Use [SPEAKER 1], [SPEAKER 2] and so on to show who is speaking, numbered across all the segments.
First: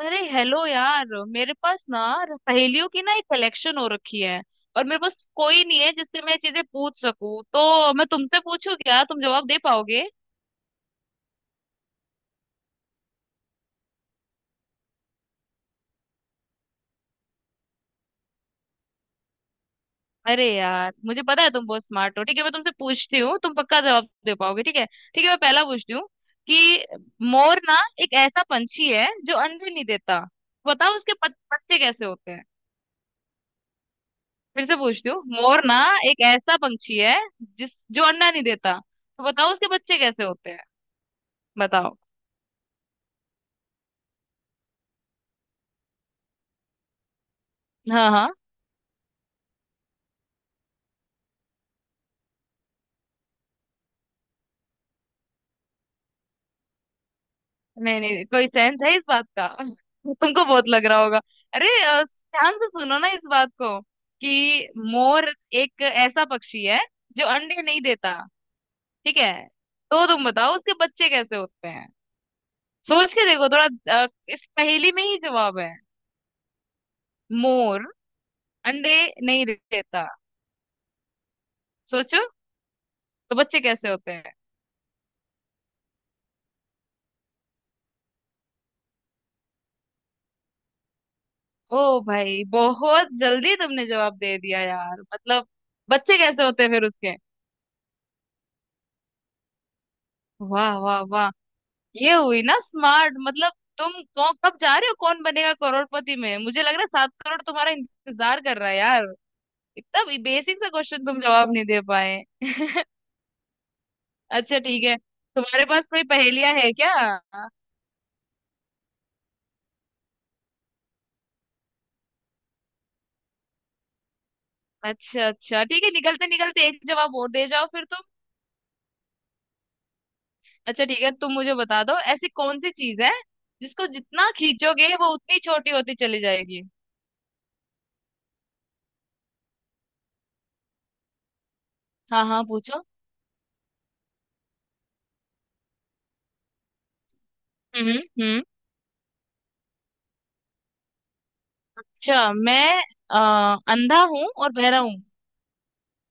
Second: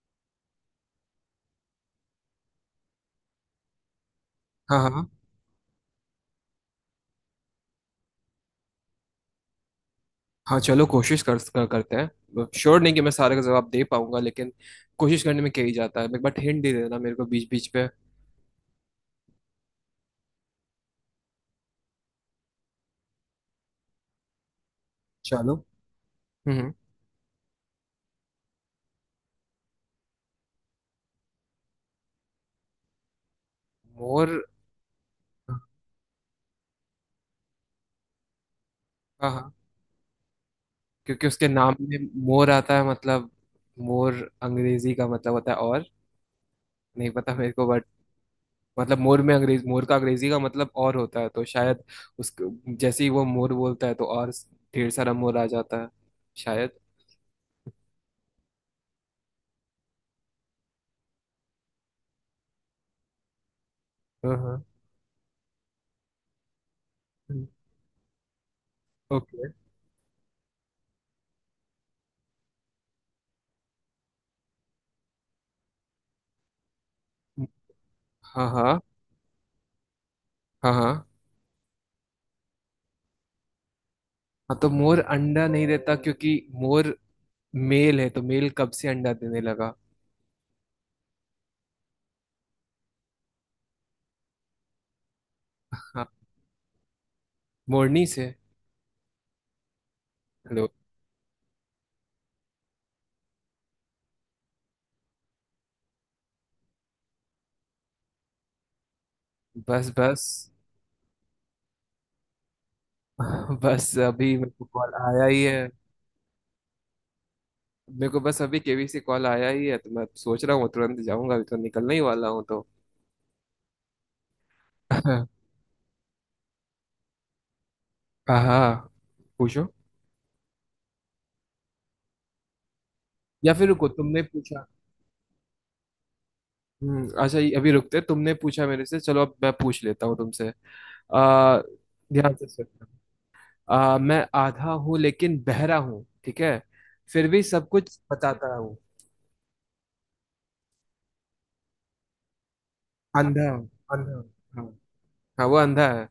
[SPEAKER 1] अरे हेलो यार, मेरे पास ना पहेलियों की ना एक कलेक्शन हो रखी है।
[SPEAKER 2] हाँ
[SPEAKER 1] और
[SPEAKER 2] हाँ
[SPEAKER 1] मेरे
[SPEAKER 2] हाँ।
[SPEAKER 1] पास कोई नहीं है जिससे मैं चीजें पूछ सकूं, तो मैं तुमसे पूछूं। क्या तुम जवाब दे पाओगे?
[SPEAKER 2] हाँ, चलो कोशिश कर, कर करते हैं। श्योर नहीं कि मैं सारे का जवाब दे पाऊंगा, लेकिन कोशिश करने में क्या ही जाता है। एक बार हिंट दे देना मेरे को बीच बीच पे।
[SPEAKER 1] अरे यार, मुझे पता है तुम बहुत स्मार्ट हो। ठीक है, मैं तुमसे पूछती हूँ, तुम पक्का जवाब दे पाओगे। ठीक है, ठीक है, मैं
[SPEAKER 2] चलो।
[SPEAKER 1] पहला पूछती हूँ
[SPEAKER 2] हम्म।
[SPEAKER 1] कि मोर ना एक ऐसा पंछी है जो अंडे नहीं देता। बताओ उसके बच्चे कैसे होते हैं।
[SPEAKER 2] मोर।
[SPEAKER 1] फिर से पूछती हूँ, मोर ना एक ऐसा पंछी है जिस जो अंडा नहीं देता। तो
[SPEAKER 2] हाँ हाँ।
[SPEAKER 1] बताओ उसके बच्चे कैसे होते हैं।
[SPEAKER 2] क्योंकि उसके नाम
[SPEAKER 1] बताओ।
[SPEAKER 2] में मोर आता है, मतलब मोर अंग्रेजी का मतलब होता है और। नहीं पता मेरे को, बट
[SPEAKER 1] हाँ हाँ।
[SPEAKER 2] मतलब मोर में अंग्रेज मोर का अंग्रेजी का मतलब और होता है, तो शायद उस जैसे ही वो मोर बोलता है तो और ढेर सारा मोर आ जाता है शायद।
[SPEAKER 1] नहीं नहीं, कोई सेंस है इस बात का? तुमको बहुत लग रहा होगा। अरे, ध्यान से सुनो ना इस बात को,
[SPEAKER 2] हाँ हाँ।
[SPEAKER 1] कि मोर एक ऐसा पक्षी है जो अंडे नहीं देता। ठीक है?
[SPEAKER 2] ओके।
[SPEAKER 1] तो तुम बताओ उसके बच्चे कैसे होते हैं। सोच के देखो थोड़ा। इस पहेली में ही जवाब है। मोर
[SPEAKER 2] हाँ हाँ
[SPEAKER 1] अंडे नहीं देता।
[SPEAKER 2] हाँ हाँ।
[SPEAKER 1] सोचो, तो बच्चे कैसे होते हैं।
[SPEAKER 2] हाँ तो मोर अंडा नहीं देता क्योंकि मोर मेल है, तो मेल कब से अंडा देने लगा।
[SPEAKER 1] ओ भाई, बहुत जल्दी तुमने जवाब दे दिया यार, मतलब।
[SPEAKER 2] हाँ।
[SPEAKER 1] बच्चे कैसे होते हैं फिर उसके?
[SPEAKER 2] मोरनी से। हेलो।
[SPEAKER 1] वाह वाह वाह, ये हुई ना स्मार्ट, मतलब। तुम कौन कब जा रहे हो कौन बनेगा करोड़पति में, मुझे लग रहा है सात करोड़ तुम्हारा इंतजार कर रहा है यार।
[SPEAKER 2] बस
[SPEAKER 1] इतना
[SPEAKER 2] बस।
[SPEAKER 1] बेसिक सा क्वेश्चन तुम जवाब नहीं दे पाए।
[SPEAKER 2] बस अभी मेरे
[SPEAKER 1] अच्छा
[SPEAKER 2] को
[SPEAKER 1] ठीक
[SPEAKER 2] कॉल
[SPEAKER 1] है,
[SPEAKER 2] आया ही
[SPEAKER 1] तुम्हारे
[SPEAKER 2] है।
[SPEAKER 1] पास कोई पहेलियां है क्या?
[SPEAKER 2] मेरे को बस अभी केवी से कॉल आया ही है तो मैं सोच रहा हूँ तुरंत जाऊंगा, अभी तो निकलने ही वाला हूँ तो।
[SPEAKER 1] अच्छा अच्छा ठीक है, निकलते निकलते एक जवाब और दे जाओ फिर तुम।
[SPEAKER 2] हाँ। पूछो।
[SPEAKER 1] अच्छा ठीक है, तुम मुझे बता दो, ऐसी कौन सी चीज है
[SPEAKER 2] या फिर
[SPEAKER 1] जिसको
[SPEAKER 2] रुको, तुमने
[SPEAKER 1] जितना
[SPEAKER 2] पूछा।
[SPEAKER 1] खींचोगे वो उतनी छोटी होती चली जाएगी।
[SPEAKER 2] हम्म। अच्छा ये अभी रुकते तुमने पूछा मेरे से, चलो अब मैं पूछ लेता हूँ तुमसे। आ
[SPEAKER 1] हाँ
[SPEAKER 2] ध्यान
[SPEAKER 1] हाँ
[SPEAKER 2] से
[SPEAKER 1] पूछो।
[SPEAKER 2] सुनना। मैं आधा हूँ लेकिन बहरा हूँ, ठीक है। फिर भी सब कुछ
[SPEAKER 1] हम्म।
[SPEAKER 2] बताता हूँ।
[SPEAKER 1] अच्छा मैं अ,
[SPEAKER 2] अंधा हूँ।
[SPEAKER 1] अंधा
[SPEAKER 2] अंधा
[SPEAKER 1] हूँ
[SPEAKER 2] हूँ।
[SPEAKER 1] और
[SPEAKER 2] हाँ
[SPEAKER 1] बहरा हूँ।
[SPEAKER 2] हाँ। वो अंधा है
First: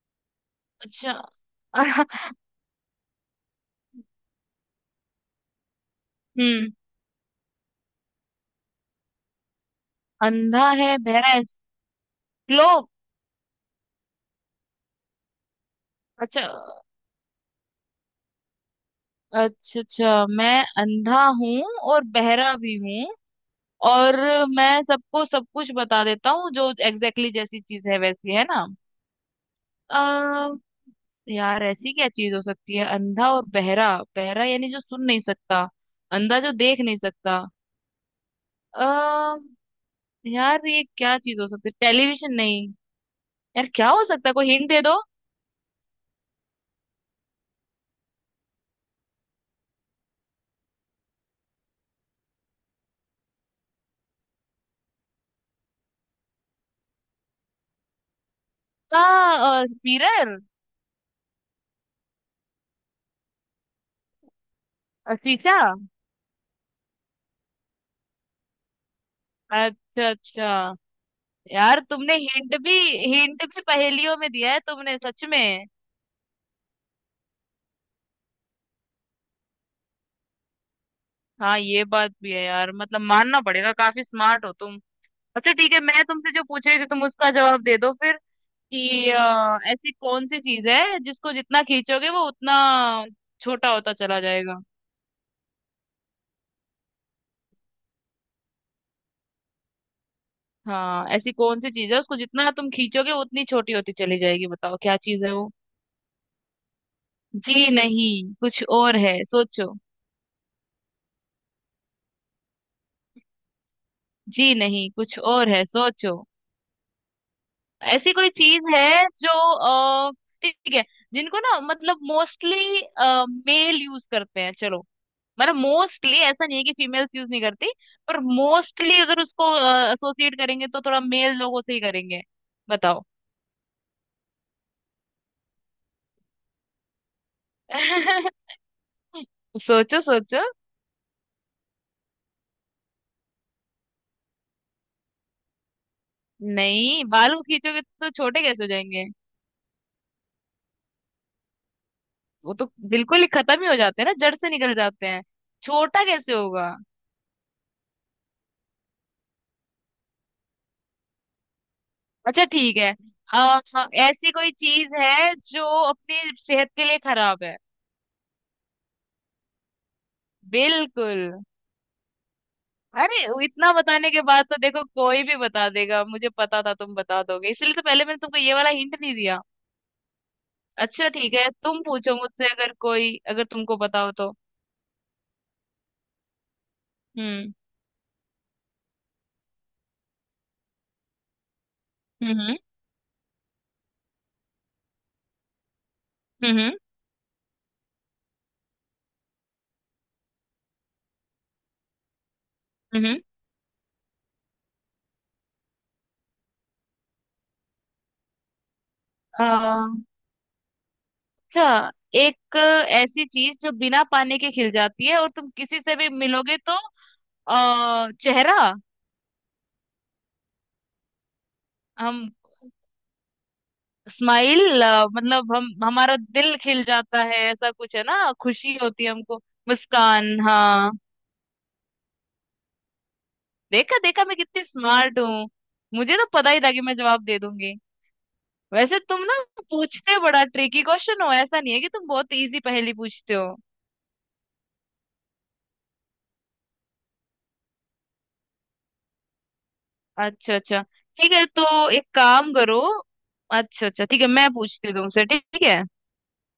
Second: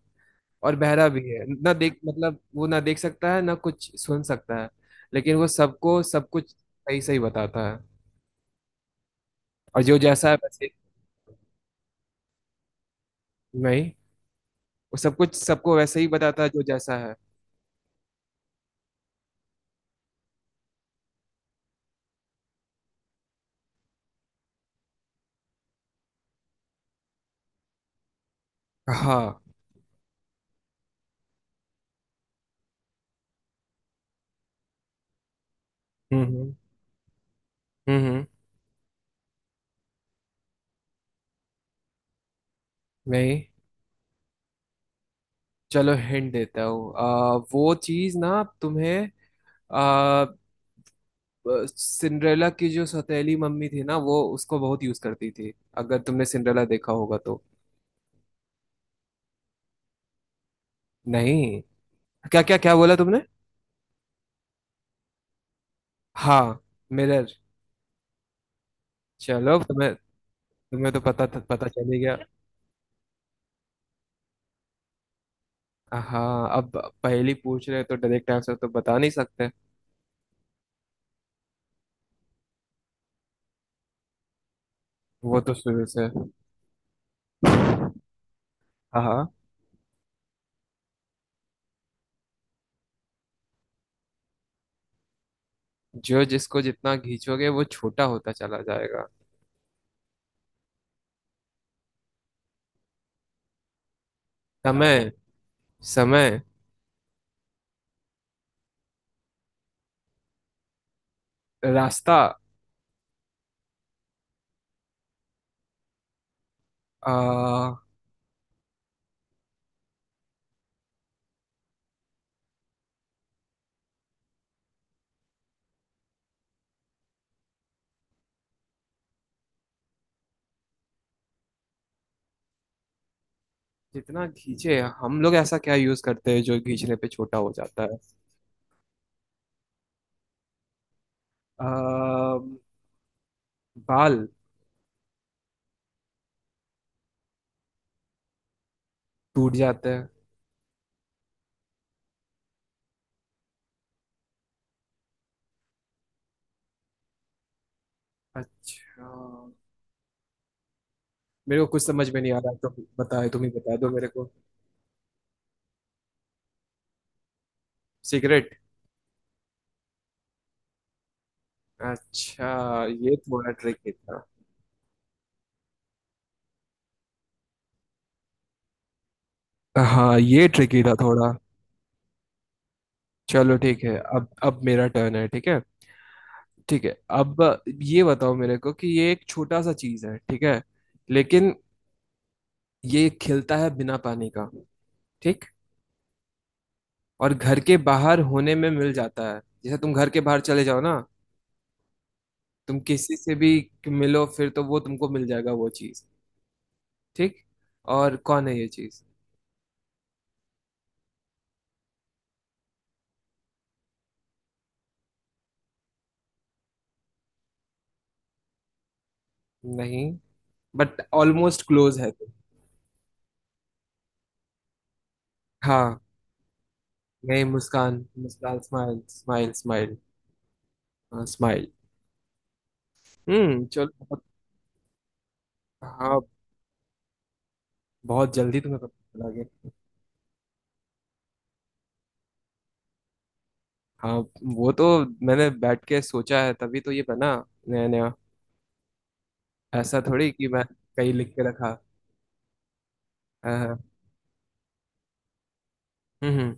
[SPEAKER 2] और बहरा
[SPEAKER 1] अच्छा।
[SPEAKER 2] भी है, ना देख मतलब वो ना देख सकता है ना कुछ सुन सकता है। लेकिन वो सबको सब कुछ
[SPEAKER 1] हम्म।
[SPEAKER 2] सही सही बताता है। और जो जैसा है
[SPEAKER 1] अंधा
[SPEAKER 2] वैसे।
[SPEAKER 1] है, बहरा है, लोग।
[SPEAKER 2] नहीं, वो सब कुछ सबको वैसे ही बताता
[SPEAKER 1] अच्छा
[SPEAKER 2] है जो जैसा है।
[SPEAKER 1] अच्छा। अच्छा मैं अंधा हूँ और बहरा भी हूँ, और मैं सबको सब कुछ बता देता हूँ, जो एग्जैक्टली जैसी चीज है वैसी, है ना?
[SPEAKER 2] हाँ।
[SPEAKER 1] आ, यार ऐसी क्या चीज हो सकती है? अंधा और बहरा, बहरा यानी जो सुन नहीं सकता, अंधा जो
[SPEAKER 2] हम्म।
[SPEAKER 1] देख नहीं सकता।
[SPEAKER 2] हम्म।
[SPEAKER 1] आ, यार ये क्या चीज हो सकती है? टेलीविजन? नहीं।
[SPEAKER 2] नहीं।
[SPEAKER 1] यार क्या हो सकता है, कोई हिंट दे दो।
[SPEAKER 2] चलो हिंट देता हूँ। वो चीज ना, तुम्हें सिंड्रेला की जो सौतेली मम्मी थी ना वो उसको बहुत यूज करती थी, अगर तुमने सिंड्रेला देखा होगा तो।
[SPEAKER 1] आ, आ, मिरर।
[SPEAKER 2] नहीं। क्या क्या क्या बोला तुमने?
[SPEAKER 1] शीशा।
[SPEAKER 2] हाँ। मिरर। चलो तुम्हें।
[SPEAKER 1] अच्छा अच्छा।
[SPEAKER 2] तुम्हें तो पता पता
[SPEAKER 1] यार
[SPEAKER 2] चल ही
[SPEAKER 1] तुमने
[SPEAKER 2] गया।
[SPEAKER 1] हिंट भी, हिंट भी पहेलियों में दिया है तुमने सच में।
[SPEAKER 2] हाँ अब पहली पूछ रहे हो तो डायरेक्ट आंसर तो बता नहीं सकते।
[SPEAKER 1] हाँ ये बात भी है यार, मतलब मानना पड़ेगा, काफी स्मार्ट हो तुम।
[SPEAKER 2] वो
[SPEAKER 1] अच्छा
[SPEAKER 2] तो
[SPEAKER 1] ठीक है,
[SPEAKER 2] शुरू
[SPEAKER 1] मैं
[SPEAKER 2] से।
[SPEAKER 1] तुमसे जो पूछ रही थी तुम उसका जवाब दे दो फिर,
[SPEAKER 2] हाँ
[SPEAKER 1] कि
[SPEAKER 2] हाँ।
[SPEAKER 1] ऐसी कौन सी चीज है जिसको जितना खींचोगे वो उतना छोटा होता चला जाएगा।
[SPEAKER 2] जो जिसको जितना खींचोगे वो छोटा होता चला जाएगा।
[SPEAKER 1] हाँ, ऐसी कौन सी चीज है उसको जितना तुम खींचोगे वो उतनी छोटी होती चली जाएगी, बताओ क्या
[SPEAKER 2] समय।
[SPEAKER 1] चीज है वो।
[SPEAKER 2] समय।
[SPEAKER 1] जी नहीं, कुछ और है, सोचो।
[SPEAKER 2] रास्ता।
[SPEAKER 1] जी नहीं, कुछ और है, सोचो।
[SPEAKER 2] आ,
[SPEAKER 1] ऐसी कोई चीज है जो अ, ठीक है, जिनको ना, मतलब मोस्टली मेल यूज करते हैं। चलो, मतलब मोस्टली ऐसा नहीं है कि फीमेल्स यूज नहीं करती, पर मोस्टली अगर उसको एसोसिएट करेंगे तो थोड़ा मेल लोगों से ही करेंगे। बताओ।
[SPEAKER 2] जितना खींचे हम लोग, ऐसा क्या यूज करते हैं जो खींचने पे छोटा हो जाता है?
[SPEAKER 1] सोचो सोचो।
[SPEAKER 2] अ, बाल।
[SPEAKER 1] नहीं, बाल को खींचोगे तो छोटे कैसे हो जाएंगे?
[SPEAKER 2] टूट जाते हैं।
[SPEAKER 1] वो तो बिल्कुल ही खत्म ही हो जाते हैं ना, जड़ से निकल जाते हैं। छोटा कैसे होगा?
[SPEAKER 2] अच्छा। मेरे को कुछ समझ में नहीं आ
[SPEAKER 1] अच्छा
[SPEAKER 2] रहा तो
[SPEAKER 1] ठीक है।
[SPEAKER 2] बताए, तुम ही
[SPEAKER 1] आ,
[SPEAKER 2] बता दो मेरे को।
[SPEAKER 1] ऐसी कोई चीज है जो अपनी सेहत के लिए खराब है।
[SPEAKER 2] सिगरेट।
[SPEAKER 1] बिल्कुल।
[SPEAKER 2] अच्छा। ये
[SPEAKER 1] अरे वो
[SPEAKER 2] थोड़ा
[SPEAKER 1] इतना
[SPEAKER 2] ट्रिकी
[SPEAKER 1] बताने के
[SPEAKER 2] था।
[SPEAKER 1] बाद तो देखो कोई भी बता देगा, मुझे पता था तुम बता दोगे, इसलिए तो पहले मैंने तुमको ये वाला हिंट नहीं दिया।
[SPEAKER 2] हाँ ये ट्रिकी था
[SPEAKER 1] अच्छा
[SPEAKER 2] थोड़ा।
[SPEAKER 1] ठीक है, तुम पूछो मुझसे अगर कोई, अगर
[SPEAKER 2] चलो
[SPEAKER 1] तुमको
[SPEAKER 2] ठीक है,
[SPEAKER 1] बताओ
[SPEAKER 2] अब
[SPEAKER 1] तो।
[SPEAKER 2] अब मेरा टर्न है, ठीक है। ठीक है। अब
[SPEAKER 1] हम्म।
[SPEAKER 2] ये बताओ मेरे को कि ये एक छोटा सा चीज है, ठीक है। लेकिन
[SPEAKER 1] हम्म।
[SPEAKER 2] ये खिलता है बिना पानी का, ठीक।
[SPEAKER 1] हम्म।
[SPEAKER 2] और घर के बाहर होने में मिल जाता है, जैसे तुम घर के बाहर चले जाओ ना, तुम किसी
[SPEAKER 1] हम्म।
[SPEAKER 2] से भी मिलो फिर तो वो तुमको मिल जाएगा वो चीज, ठीक। और कौन है ये चीज?
[SPEAKER 1] आ, अच्छा, एक ऐसी चीज जो बिना पानी के खिल जाती है, और तुम किसी से भी मिलोगे तो। चेहरा।
[SPEAKER 2] नहीं, बट ऑलमोस्ट क्लोज है
[SPEAKER 1] हम।
[SPEAKER 2] तुम।
[SPEAKER 1] स्माइल, मतलब हम,
[SPEAKER 2] हाँ।
[SPEAKER 1] हमारा दिल खिल जाता है,
[SPEAKER 2] नहीं,
[SPEAKER 1] ऐसा कुछ
[SPEAKER 2] मुस्कान।
[SPEAKER 1] है ना,
[SPEAKER 2] मुस्कान,
[SPEAKER 1] खुशी
[SPEAKER 2] स्माइल
[SPEAKER 1] होती है हमको।
[SPEAKER 2] Smile smile.
[SPEAKER 1] मुस्कान, हाँ।
[SPEAKER 2] हाँ, स्माइल। चलो
[SPEAKER 1] देखा
[SPEAKER 2] बहुत।
[SPEAKER 1] देखा, मैं कितनी स्मार्ट हूँ, मुझे
[SPEAKER 2] हाँ।
[SPEAKER 1] तो पता ही था कि मैं जवाब दे दूंगी।
[SPEAKER 2] बहुत जल्दी तुम्हें
[SPEAKER 1] वैसे
[SPEAKER 2] पता
[SPEAKER 1] तुम
[SPEAKER 2] चला
[SPEAKER 1] ना
[SPEAKER 2] गया।
[SPEAKER 1] पूछते बड़ा ट्रिकी क्वेश्चन हो, ऐसा नहीं है कि तुम बहुत इजी पहेली पूछते हो।
[SPEAKER 2] हाँ वो तो, मैंने बैठ के सोचा है तभी तो ये बना, नया नया। ऐसा थोड़ी कि
[SPEAKER 1] अच्छा
[SPEAKER 2] मैं
[SPEAKER 1] अच्छा
[SPEAKER 2] कहीं
[SPEAKER 1] ठीक
[SPEAKER 2] लिख
[SPEAKER 1] है,
[SPEAKER 2] के रखा।
[SPEAKER 1] तो एक काम करो।
[SPEAKER 2] हाँ,
[SPEAKER 1] अच्छा
[SPEAKER 2] हाँ,
[SPEAKER 1] अच्छा ठीक है, मैं पूछती हूँ तुमसे, ठीक है?
[SPEAKER 2] हम्म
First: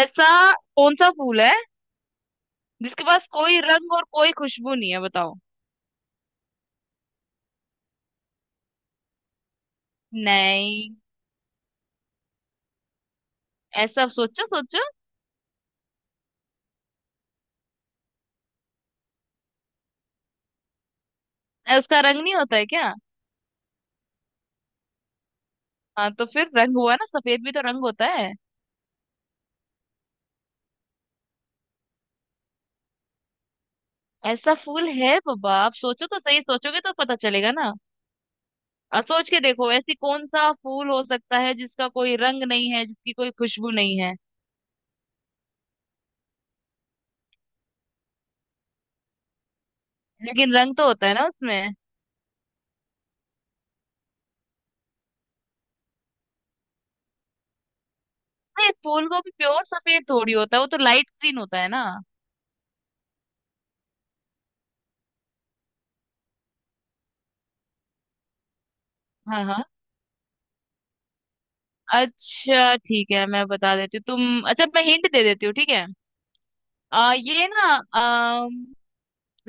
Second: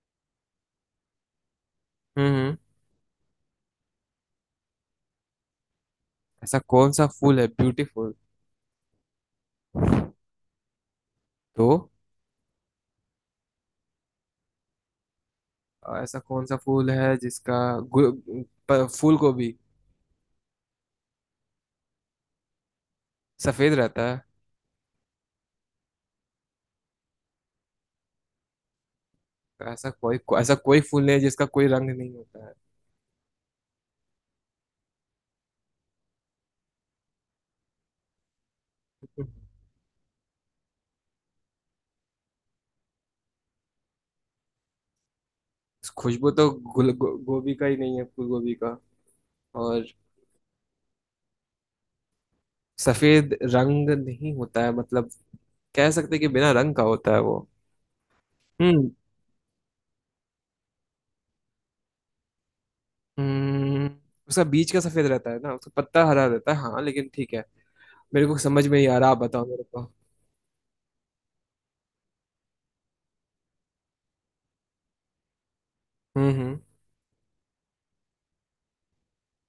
[SPEAKER 1] ऐसा कौन सा फूल है
[SPEAKER 2] हम्म।
[SPEAKER 1] जिसके पास कोई रंग और कोई खुशबू नहीं है, बताओ।
[SPEAKER 2] ऐसा कौन सा फूल है? ब्यूटीफुल?
[SPEAKER 1] नहीं।
[SPEAKER 2] तो।
[SPEAKER 1] ऐसा, सोचो सोचो।
[SPEAKER 2] ऐसा कौन सा फूल है जिसका गु- फूल को भी
[SPEAKER 1] उसका रंग नहीं होता है क्या?
[SPEAKER 2] सफेद रहता है?
[SPEAKER 1] हाँ तो फिर रंग हुआ ना, सफेद भी तो रंग होता है।
[SPEAKER 2] तो ऐसा कोई फूल नहीं है जिसका कोई रंग नहीं होता है।
[SPEAKER 1] ऐसा फूल है बाबा, आप सोचो तो सही, सोचोगे तो पता चलेगा ना। और सोच के देखो, ऐसी कौन सा फूल हो सकता है जिसका कोई रंग नहीं है, जिसकी कोई खुशबू नहीं है।
[SPEAKER 2] खुशबू तो गोभी का ही नहीं है, फूल गोभी का। और।
[SPEAKER 1] लेकिन रंग तो होता है ना उसमें?
[SPEAKER 2] सफेद रंग नहीं होता है, मतलब कह सकते हैं कि बिना रंग का होता है वो।
[SPEAKER 1] नहीं,
[SPEAKER 2] हम्म।
[SPEAKER 1] फूल को भी प्योर सफेद थोड़ी होता है, वो तो लाइट ग्रीन होता है ना।
[SPEAKER 2] हम्म। उसका बीज का सफेद रहता है ना, उसका पत्ता हरा रहता है, हाँ लेकिन ठीक है। मेरे को समझ में ही आ रहा, आप
[SPEAKER 1] हाँ
[SPEAKER 2] बताओ मेरे
[SPEAKER 1] हाँ।
[SPEAKER 2] को।
[SPEAKER 1] अच्छा ठीक है, मैं बता देती हूँ तुम, अच्छा मैं हिंट दे देती हूँ, ठीक है?
[SPEAKER 2] हम्म।
[SPEAKER 1] ये ना, आ,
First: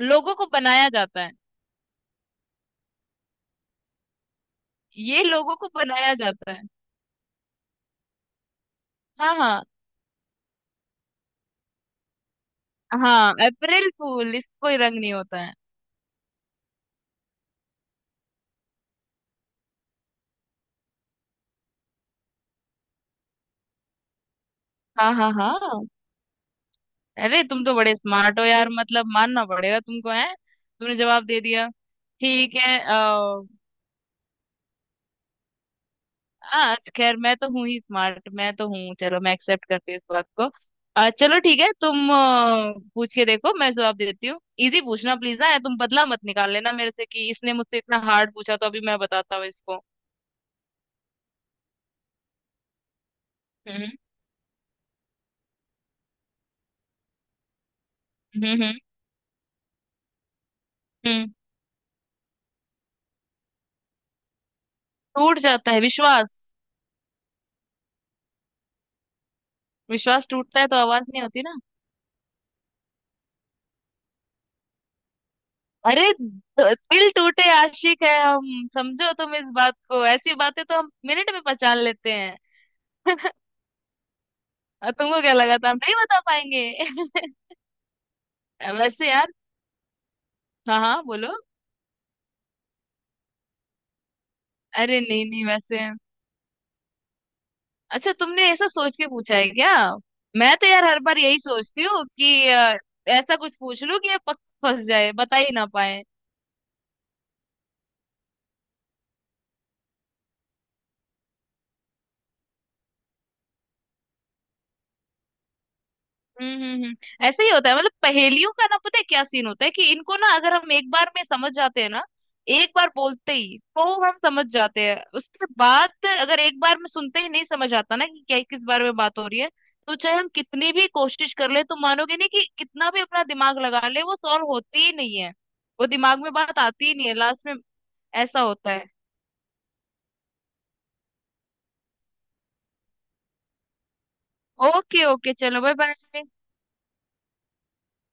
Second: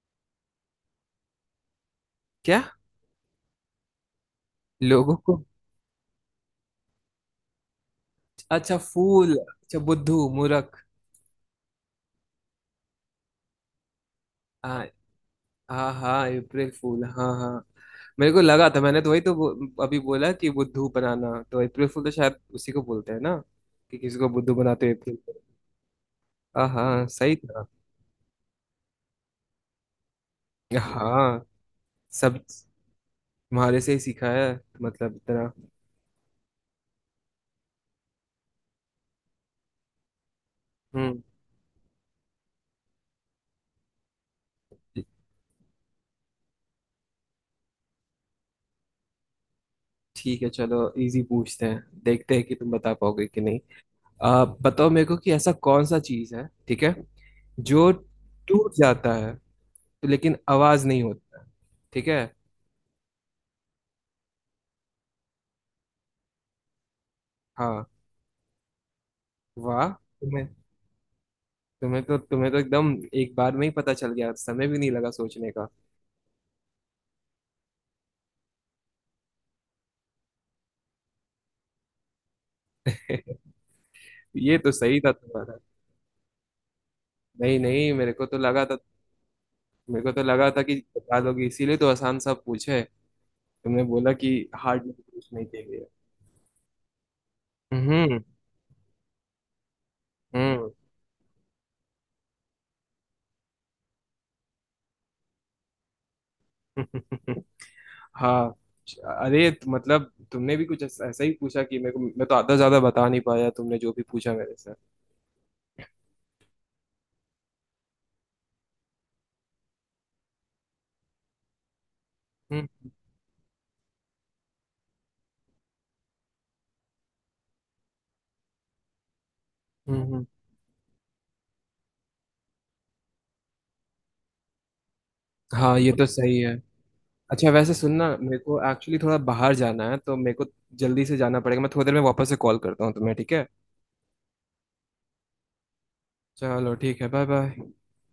[SPEAKER 1] लोगों को बनाया जाता है।
[SPEAKER 2] क्या? लोगों
[SPEAKER 1] ये
[SPEAKER 2] को?
[SPEAKER 1] लोगों को बनाया जाता है।
[SPEAKER 2] अच्छा,
[SPEAKER 1] हाँ
[SPEAKER 2] फूल
[SPEAKER 1] हाँ,
[SPEAKER 2] अच्छा, बुद्धू मुरक।
[SPEAKER 1] हाँ अप्रैल फूल, इसको ही
[SPEAKER 2] हाँ
[SPEAKER 1] रंग नहीं होता है।
[SPEAKER 2] हाँ। हाँ अप्रैल फूल, हाँ हाँ। मेरे को लगा था, मैंने तो वही तो अभी बोला कि बुद्धू बनाना तो अप्रैल फूल तो शायद उसी को बोलते हैं ना, कि किसी को बुद्धू बनाते हैं
[SPEAKER 1] हाँ
[SPEAKER 2] अप्रैल
[SPEAKER 1] हाँ
[SPEAKER 2] फूल।
[SPEAKER 1] हाँ।
[SPEAKER 2] हाँ हाँ सही
[SPEAKER 1] अरे तुम
[SPEAKER 2] था।
[SPEAKER 1] तो बड़े स्मार्ट हो यार, मतलब मानना पड़ेगा तुमको है, तुमने जवाब दे
[SPEAKER 2] हाँ।
[SPEAKER 1] दिया।
[SPEAKER 2] सब
[SPEAKER 1] ठीक है।
[SPEAKER 2] तुम्हारे से ही सीखा है, मतलब इतना।
[SPEAKER 1] हाँ खैर, मैं तो हूँ ही स्मार्ट, मैं तो हूँ, चलो मैं एक्सेप्ट करती हूँ इस बात को।
[SPEAKER 2] हम्म।
[SPEAKER 1] चलो ठीक है, तुम पूछ के देखो, मैं जवाब देती हूँ। इजी पूछना प्लीज ना तुम, बदला मत निकाल लेना मेरे से, कि इसने मुझसे इतना हार्ड पूछा तो अभी मैं बताता हूँ इसको।
[SPEAKER 2] ठीक है चलो, इजी पूछते हैं, देखते हैं कि तुम बता पाओगे कि नहीं।
[SPEAKER 1] हम्म।
[SPEAKER 2] आप बताओ मेरे को कि ऐसा कौन सा चीज है, ठीक है। जो
[SPEAKER 1] हम्म। हम्म।
[SPEAKER 2] टूट जाता है तो, लेकिन आवाज नहीं
[SPEAKER 1] हम्म।
[SPEAKER 2] होता है, ठीक है।
[SPEAKER 1] टूट जाता है विश्वास।
[SPEAKER 2] हाँ। वाह
[SPEAKER 1] विश्वास
[SPEAKER 2] तुम्हें।
[SPEAKER 1] टूटता है तो आवाज नहीं होती ना।
[SPEAKER 2] तुम्हें तो एकदम एक बार में ही पता चल गया, समय भी नहीं लगा सोचने का।
[SPEAKER 1] अरे, दिल टूटे आशिक है हम, समझो तुम इस बात को, ऐसी बातें तो हम मिनट में पहचान लेते हैं।
[SPEAKER 2] ये तो
[SPEAKER 1] और
[SPEAKER 2] सही था
[SPEAKER 1] तुमको क्या लगा
[SPEAKER 2] तुम्हारा।
[SPEAKER 1] था, हम नहीं बता पाएंगे?
[SPEAKER 2] नहीं नहीं,
[SPEAKER 1] वैसे यार।
[SPEAKER 2] मेरे को तो लगा था कि
[SPEAKER 1] हाँ हाँ
[SPEAKER 2] बता
[SPEAKER 1] बोलो।
[SPEAKER 2] दोगे, इसीलिए तो आसान सा पूछे। तुमने बोला कि हार्ड नहीं
[SPEAKER 1] अरे नहीं
[SPEAKER 2] पूछने
[SPEAKER 1] नहीं,
[SPEAKER 2] के
[SPEAKER 1] वैसे।
[SPEAKER 2] लिए।
[SPEAKER 1] अच्छा,
[SPEAKER 2] हम्म
[SPEAKER 1] तुमने ऐसा सोच के पूछा है क्या? मैं तो
[SPEAKER 2] हम्म।
[SPEAKER 1] यार हर बार यही सोचती हूँ कि ऐसा कुछ पूछ लूं कि ये पक फंस जाए, बता ही ना पाए।
[SPEAKER 2] हाँ। अरे मतलब तुमने भी कुछ ऐसा ऐसा ही पूछा कि मेरे को, मैं तो आधा ज्यादा बता नहीं पाया, तुमने जो भी पूछा मेरे से।
[SPEAKER 1] हम्म। हम्म। हम्म। ऐसे ही होता है, मतलब पहेलियों का ना पता है क्या सीन होता है, कि इनको ना अगर हम एक बार में समझ जाते हैं ना,
[SPEAKER 2] हम्म
[SPEAKER 1] एक बार बोलते ही तो हम समझ जाते हैं, उसके बाद अगर एक बार में सुनते ही नहीं समझ आता ना कि क्या, किस बारे में बात हो रही है, तो
[SPEAKER 2] हम्म
[SPEAKER 1] चाहे
[SPEAKER 2] हम्म।
[SPEAKER 1] हम कितनी भी कोशिश कर ले तो मानोगे नहीं, कि कितना भी अपना दिमाग लगा ले वो सॉल्व होती ही नहीं है।
[SPEAKER 2] हाँ
[SPEAKER 1] वो
[SPEAKER 2] ये तो
[SPEAKER 1] दिमाग में
[SPEAKER 2] सही है।
[SPEAKER 1] बात आती ही नहीं है लास्ट
[SPEAKER 2] अच्छा
[SPEAKER 1] में।
[SPEAKER 2] वैसे सुनना, मेरे
[SPEAKER 1] ऐसा
[SPEAKER 2] को
[SPEAKER 1] होता है।
[SPEAKER 2] एक्चुअली थोड़ा बाहर जाना है तो मेरे को जल्दी से जाना पड़ेगा, मैं थोड़ी देर में वापस से कॉल करता हूँ तुम्हें, ठीक है।
[SPEAKER 1] ओके ओके, चलो बाय बाय।
[SPEAKER 2] चलो ठीक है, बाय बाय।